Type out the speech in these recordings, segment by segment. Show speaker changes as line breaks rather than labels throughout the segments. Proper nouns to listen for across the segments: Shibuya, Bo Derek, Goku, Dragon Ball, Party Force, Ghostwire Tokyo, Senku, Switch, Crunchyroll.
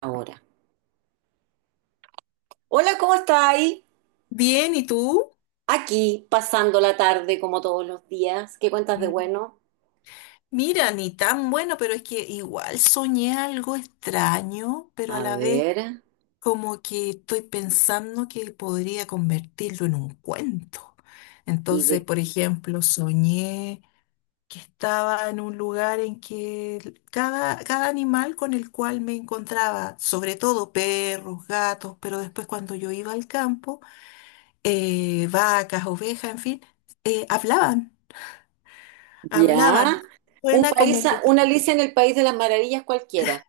Ahora. Hola, ¿cómo estáis?
Bien, ¿y tú?
Aquí, pasando la tarde como todos los días. ¿Qué cuentas de
Mm.
bueno?
Mira, ni tan bueno, pero es que igual soñé algo extraño, pero
A
a la vez
ver,
como que estoy pensando que podría convertirlo en un cuento.
y
Entonces,
de
por ejemplo, soñé que estaba en un lugar en que cada animal con el cual me encontraba, sobre todo perros, gatos, pero después cuando yo iba al campo, vacas, ovejas, en fin, hablaban.
ya.
Hablaban.
Un
Suena como
país,
un poquito.
una Alicia en el País de las Maravillas cualquiera.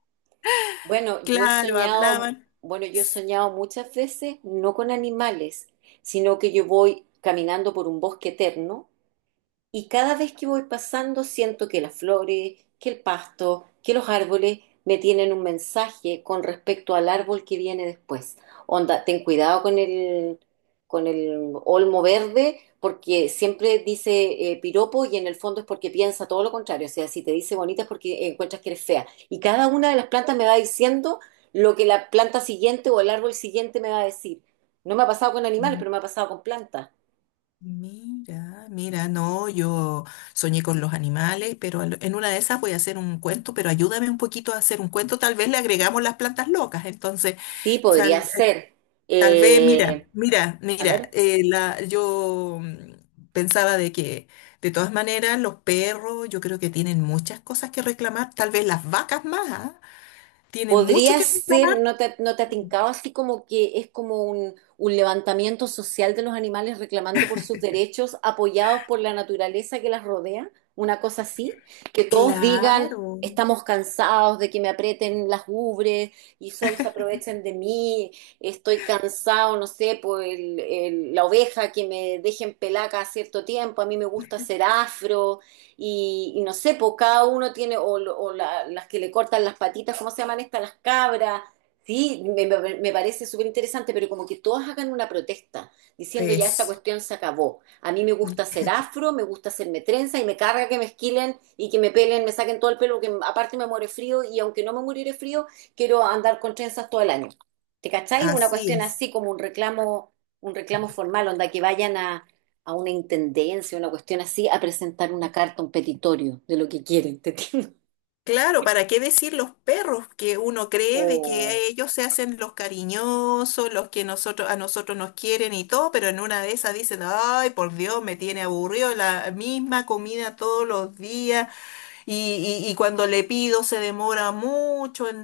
Bueno, yo he
Claro,
soñado,
hablaban.
bueno, yo he soñado muchas veces, no con animales, sino que yo voy caminando por un bosque eterno. Y cada vez que voy pasando siento que las flores, que el pasto, que los árboles me tienen un mensaje con respecto al árbol que viene después. Onda, ten cuidado con el olmo verde porque siempre dice piropo y en el fondo es porque piensa todo lo contrario. O sea, si te dice bonita es porque encuentras que eres fea. Y cada una de las plantas me va diciendo lo que la planta siguiente o el árbol siguiente me va a decir. No me ha pasado con animales,
Mm,
pero me ha pasado con plantas.
Mira, mira, no, yo soñé con los animales, pero en una de esas voy a hacer un cuento, pero ayúdame un poquito a hacer un cuento, tal vez le agregamos las plantas locas. Entonces,
Sí, podría
tal, eh,
ser.
tal vez,
Eh,
mira, mira,
a
mira,
ver,
yo pensaba de que, de todas maneras, los perros, yo creo que tienen muchas cosas que reclamar, tal vez las vacas más, ¿ah? Tienen mucho
podría
que
ser,
reclamar.
¿ no te ha tincado así como que es como un levantamiento social de los animales reclamando por sus derechos, apoyados por la naturaleza que las rodea? Una cosa así, que todos digan,
Claro.
estamos cansados de que me aprieten las ubres y solo se aprovechen de mí, estoy cansado, no sé, por la oveja que me dejen pelaca a cierto tiempo, a mí me gusta ser afro. Y no sé, pues cada uno tiene, o las que le cortan las patitas, ¿cómo se llaman estas? Las cabras. Sí, me parece súper interesante, pero como que todas hagan una protesta, diciendo ya esta
Eso,
cuestión se acabó. A mí me gusta ser afro, me gusta hacerme trenza y me carga que me esquilen y que me pelen, me saquen todo el pelo, porque aparte me muere frío y aunque no me muere frío, quiero andar con trenzas todo el año. ¿Te cacháis? Una
así
cuestión
es.
así como un reclamo formal, onda que vayan a una intendencia, una cuestión así, a presentar una carta, un petitorio de lo que quieren, ¿te entiendes?
Claro, ¿para qué decir los perros que uno cree de
O
que ellos se hacen los cariñosos, los que nosotros a nosotros nos quieren y todo, pero en una de esas dicen, ay, por Dios, me tiene aburrido la misma comida todos los días y cuando le pido se demora mucho en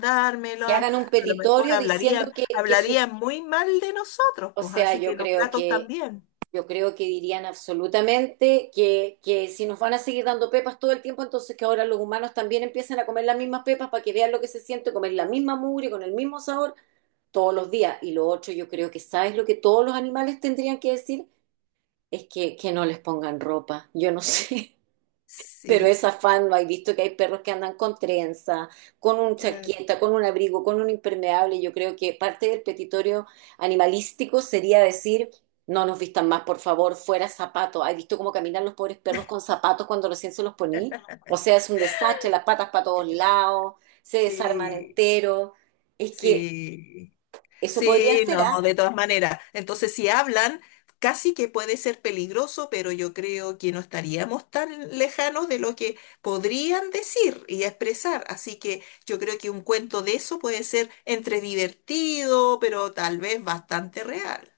que
dármela?
hagan un
A lo mejor
petitorio diciendo
hablarían,
que su,
hablarían muy mal de nosotros,
o
pues
sea,
así que los gatos también.
yo creo que dirían absolutamente que si nos van a seguir dando pepas todo el tiempo, entonces que ahora los humanos también empiecen a comer las mismas pepas para que vean lo que se siente, comer la misma mugre con el mismo sabor todos los días. Y lo otro, yo creo que, ¿sabes lo que todos los animales tendrían que decir? Que no les pongan ropa. Yo no sé. Pero
Sí,
es afán, ¿no hay visto que hay perros que andan con trenza, con un
claro.
chaqueta, con un abrigo, con un impermeable? Yo creo que parte del petitorio animalístico sería decir, no nos vistan más, por favor, fuera zapato. ¿Hay visto cómo caminan los pobres perros con zapatos cuando recién se los poní? O sea, es un desastre, las patas para todos lados, se desarman
Sí,
entero. Es que
sí.
eso podría
Sí,
ser, ¿ah?
no, de todas maneras. Entonces, si hablan, casi que puede ser peligroso, pero yo creo que no estaríamos tan lejanos de lo que podrían decir y expresar. Así que yo creo que un cuento de eso puede ser entre divertido, pero tal vez bastante real.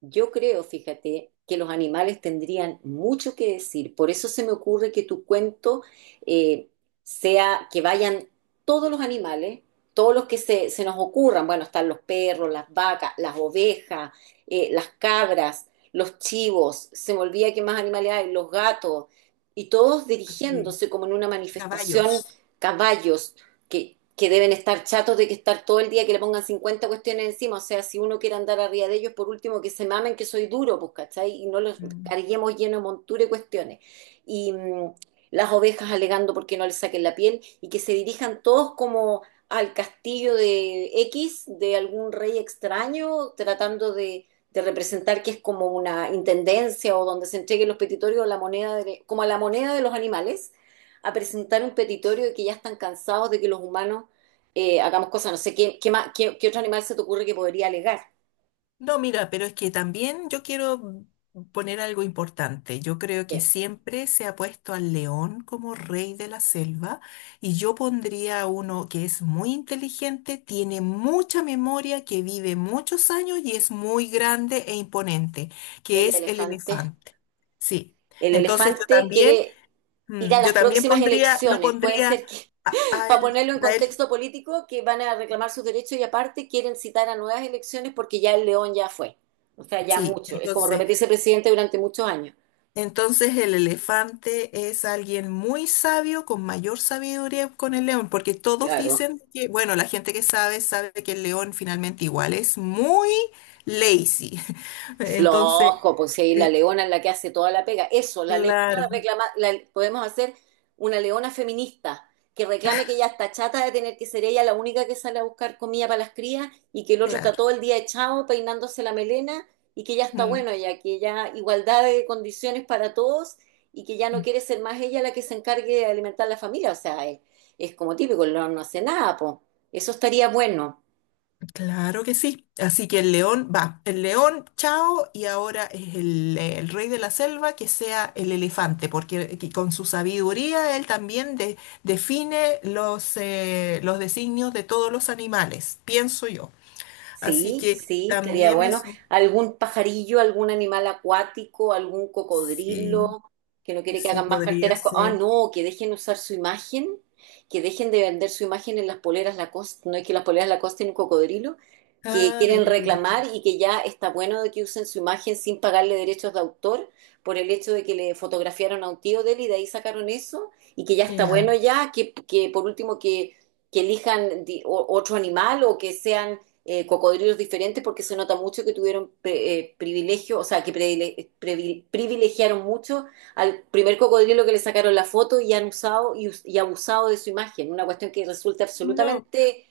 Yo creo, fíjate, que los animales tendrían mucho que decir. Por eso se me ocurre que tu cuento eh, sea que vayan todos los animales, todos los que se nos ocurran. Bueno, están los perros, las vacas, las ovejas, las cabras, los chivos, se me olvida que más animales hay, los gatos, y todos
Sí.
dirigiéndose como en una manifestación,
Caballos.
caballos, que deben estar chatos de que estar todo el día que le pongan 50 cuestiones encima. O sea, si uno quiere andar arriba de ellos, por último, que se mamen que soy duro, pues, ¿cachai? Y no los
Mm.
carguemos lleno de montura y cuestiones. Y las ovejas alegando porque no les saquen la piel y que se dirijan todos como al castillo de X, de algún rey extraño, tratando de representar que es como una intendencia o donde se entreguen los petitorios, la como a la moneda de los animales a presentar un petitorio de que ya están cansados de que los humanos hagamos cosas. No sé, ¿ qué otro animal se te ocurre que podría alegar?
No, mira, pero es que también yo quiero poner algo importante. Yo creo que
¿Qué?
siempre se ha puesto al león como rey de la selva y yo pondría a uno que es muy inteligente, tiene mucha memoria, que vive muchos años y es muy grande e imponente, que
El
es el
elefante.
elefante. Sí.
El
Entonces yo
elefante
también,
quiere ir a
yo
las
también
próximas
pondría, lo
elecciones. Puede
pondría
ser que,
a
para
él,
ponerlo en
a él.
contexto político, que van a reclamar sus derechos y aparte quieren citar a nuevas elecciones porque ya el león ya fue. O sea, ya
Sí,
mucho. Es como
entonces.
repetirse presidente durante muchos años.
Entonces el elefante es alguien muy sabio, con mayor sabiduría con el león, porque todos
Claro.
dicen que, bueno, la gente que sabe sabe que el león finalmente igual es muy lazy. Entonces,
Flojo, pues si ahí la
eh,
leona es la que hace toda la pega. Eso, la leona
claro,
reclama, podemos hacer una leona feminista que reclame que ella está chata de tener que ser ella la única que sale a buscar comida para las crías y que el otro está
claro.
todo el día echado peinándose la melena y que ya está
Mm.
bueno ya, que ya igualdad de condiciones para todos y que ya no quiere ser más ella la que se encargue de alimentar la familia. O sea, es como típico, el león no hace nada, pues. Eso estaría bueno.
Claro que sí. Así que el león va. El león, chao, y ahora es el rey de la selva que sea el elefante, porque que con su sabiduría él también define los designios de todos los animales, pienso yo. Así
Sí,
que
sí, estaría
también
bueno.
eso
¿Algún pajarillo, algún animal acuático, algún
sí,
cocodrilo que no quiere que
sí
hagan más
podría
carteras? Ah,
ser.
no, que dejen usar su imagen, que dejen de vender su imagen en las poleras Lacoste. No, es que las poleras Lacoste tienen un cocodrilo, que
Ah, de
quieren
veras,
reclamar y que ya está bueno de que usen su imagen sin pagarle derechos de autor por el hecho de que le fotografiaron a un tío de él y de ahí sacaron eso y que ya está bueno
claro.
ya, que por último que elijan otro animal o que sean cocodrilos diferentes porque se nota mucho que tuvieron privilegio, o sea, que privilegiaron mucho al primer cocodrilo que le sacaron la foto y han usado y y abusado de su imagen, una cuestión que resulta
No.
absolutamente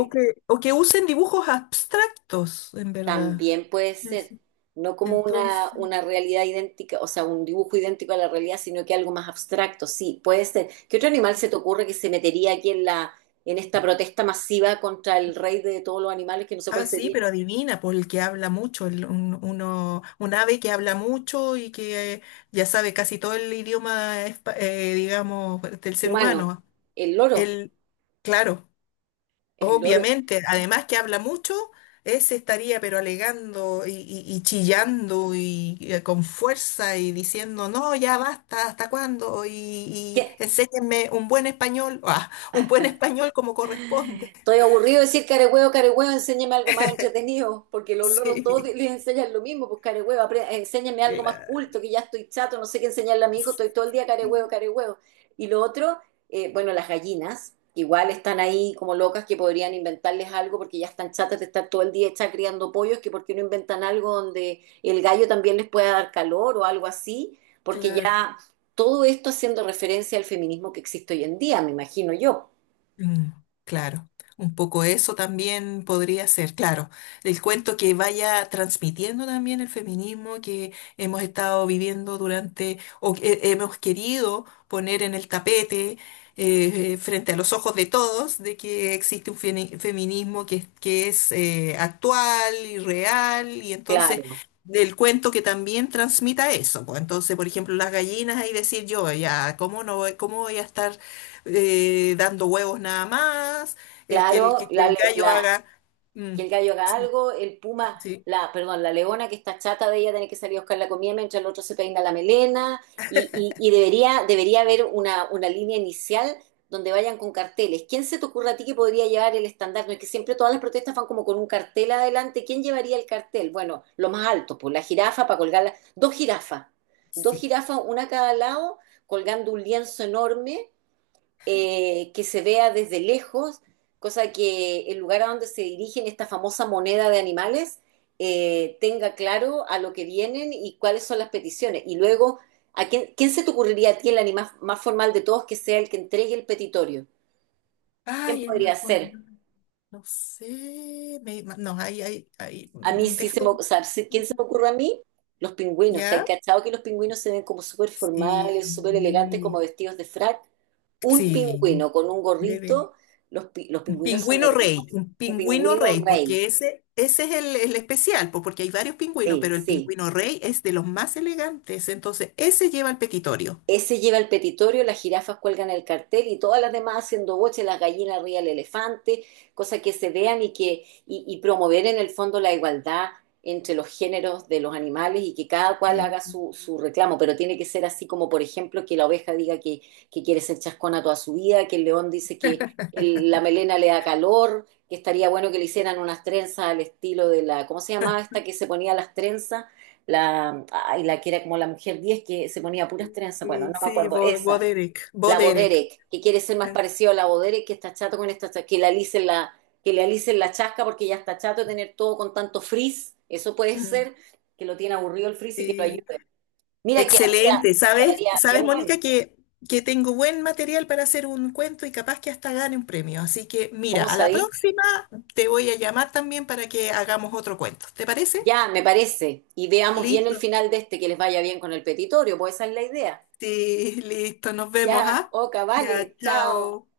O que, o que usen dibujos abstractos, en verdad.
también puede ser,
Eso.
no como
Entonces.
una realidad idéntica, o sea, un dibujo idéntico a la realidad, sino que algo más abstracto, sí, puede ser. ¿Qué otro animal se te ocurre que se metería aquí en esta protesta masiva contra el rey de todos los animales que no sé cuál
Ah, sí,
sería?
pero adivina, por el que habla mucho, un ave que habla mucho y que ya sabe casi todo el idioma, digamos, del ser
Humano,
humano.
el loro,
Él, claro,
el loro.
obviamente, además que habla mucho, ese estaría pero alegando y chillando y, con fuerza y diciendo, no, ya basta, ¿hasta cuándo? Y
¿Qué-
enséñenme un buen español, ah, un buen español como corresponde.
Estoy aburrido de decir carehuevo, carehuevo, enséñame algo más entretenido, porque los loros todos
Sí,
les enseñan lo mismo, pues carehuevo, enséñame algo más culto,
claro.
que ya estoy chato, no sé qué enseñarle a mi hijo, estoy todo el día carehuevo, carehuevo. Y lo otro, bueno, las gallinas, que igual están ahí como locas que podrían inventarles algo porque ya están chatas de estar todo el día hechas criando pollos, que por qué no inventan algo donde el gallo también les pueda dar calor o algo así, porque
Claro,
ya todo esto haciendo referencia al feminismo que existe hoy en día, me imagino yo.
mm, claro. Un poco eso también podría ser, claro. El cuento que vaya transmitiendo también el feminismo que hemos estado viviendo durante, o que hemos querido poner en el tapete, frente a los ojos de todos, de que existe un feminismo que es actual y real, y entonces
Claro.
del cuento que también transmita eso. Pues entonces, por ejemplo, las gallinas, ahí decir yo, ya, ¿cómo no voy, cómo voy a estar dando huevos nada más, el,
Claro,
que el gallo haga...? mm,
que el gallo haga
sí,
algo, el puma,
sí,
la, perdón, la leona que está chata de ella tiene que salir a buscar la comida mientras el otro se peina la melena y, y debería, debería haber una línea inicial donde vayan con carteles. ¿Quién se te ocurre a ti que podría llevar el estandarte? No, es que siempre todas las protestas van como con un cartel adelante. ¿Quién llevaría el cartel? Bueno, lo más alto, pues la jirafa para colgarla, dos
sí.
jirafas, una a cada lado, colgando un lienzo enorme que se vea desde lejos, cosa que el lugar a donde se dirigen esta famosa moneda de animales tenga claro a lo que vienen y cuáles son las peticiones. Y luego, ¿ quién se te ocurriría a ti el animal más formal de todos que sea el que entregue el petitorio? ¿Quién
Ay, el
podría
más
ser?
bonito. No sé. No, ahí, ahí, ahí.
A mí sí se
Déjame.
me, o sea, sí, ¿quién se me ocurre a mí? Los pingüinos. ¿Te has
¿Ya?
cachado que los pingüinos se ven como súper formales, súper elegantes, como
Sí.
vestidos de frac? Un
Sí.
pingüino con un
Debe.
gorrito, los pingüinos son
Pingüino rey,
hermosos.
un
Un
pingüino
pingüino
rey,
rey.
porque ese es el especial, po, porque hay varios pingüinos,
Sí,
pero el
sí.
pingüino rey es de los más elegantes, entonces ese lleva el petitorio.
Ese lleva el petitorio, las jirafas cuelgan el cartel y todas las demás haciendo boche, las gallinas arriba del elefante, cosas que se vean y que y promover en el fondo la igualdad entre los géneros de los animales y que cada cual haga
Sí,
su reclamo, pero tiene que ser así como, por ejemplo, que la oveja diga que quiere ser chascona toda su vida, que el león dice que la melena le da calor, que estaría bueno que le hicieran unas trenzas al estilo de la, ¿cómo se llamaba esta que se ponía las trenzas? La, ay, la que era como la mujer 10 que se ponía puras trenzas, bueno, no
sí,
me
sí,
acuerdo,
Bo, Bo
esa,
Derek, Bo
la
Derek.
Boderek, que quiere ser más
Ah,
parecido a la Boderek, que está chato con esta, que le alicen la, que le alicen la chasca porque ya está chato de tener todo con tanto frizz, eso puede
mm,
ser, que lo tiene aburrido el frizz y que lo
sí.
ayude. Mira,
Excelente.
que
¿Sabes?
haría
¿Sabes,
bien bueno,
Mónica, que tengo buen material para hacer un cuento y capaz que hasta gane un premio? Así que mira,
¿cómo
a la
sabí?
próxima te voy a llamar también para que hagamos otro cuento. ¿Te parece?
Ya, me parece, y veamos bien el
Listo.
final de este, que les vaya bien con el petitorio, pues esa es la idea.
Sí, listo. Nos vemos,
Ya,
¿ah?
Oca,
Ya,
vale, chao.
chao.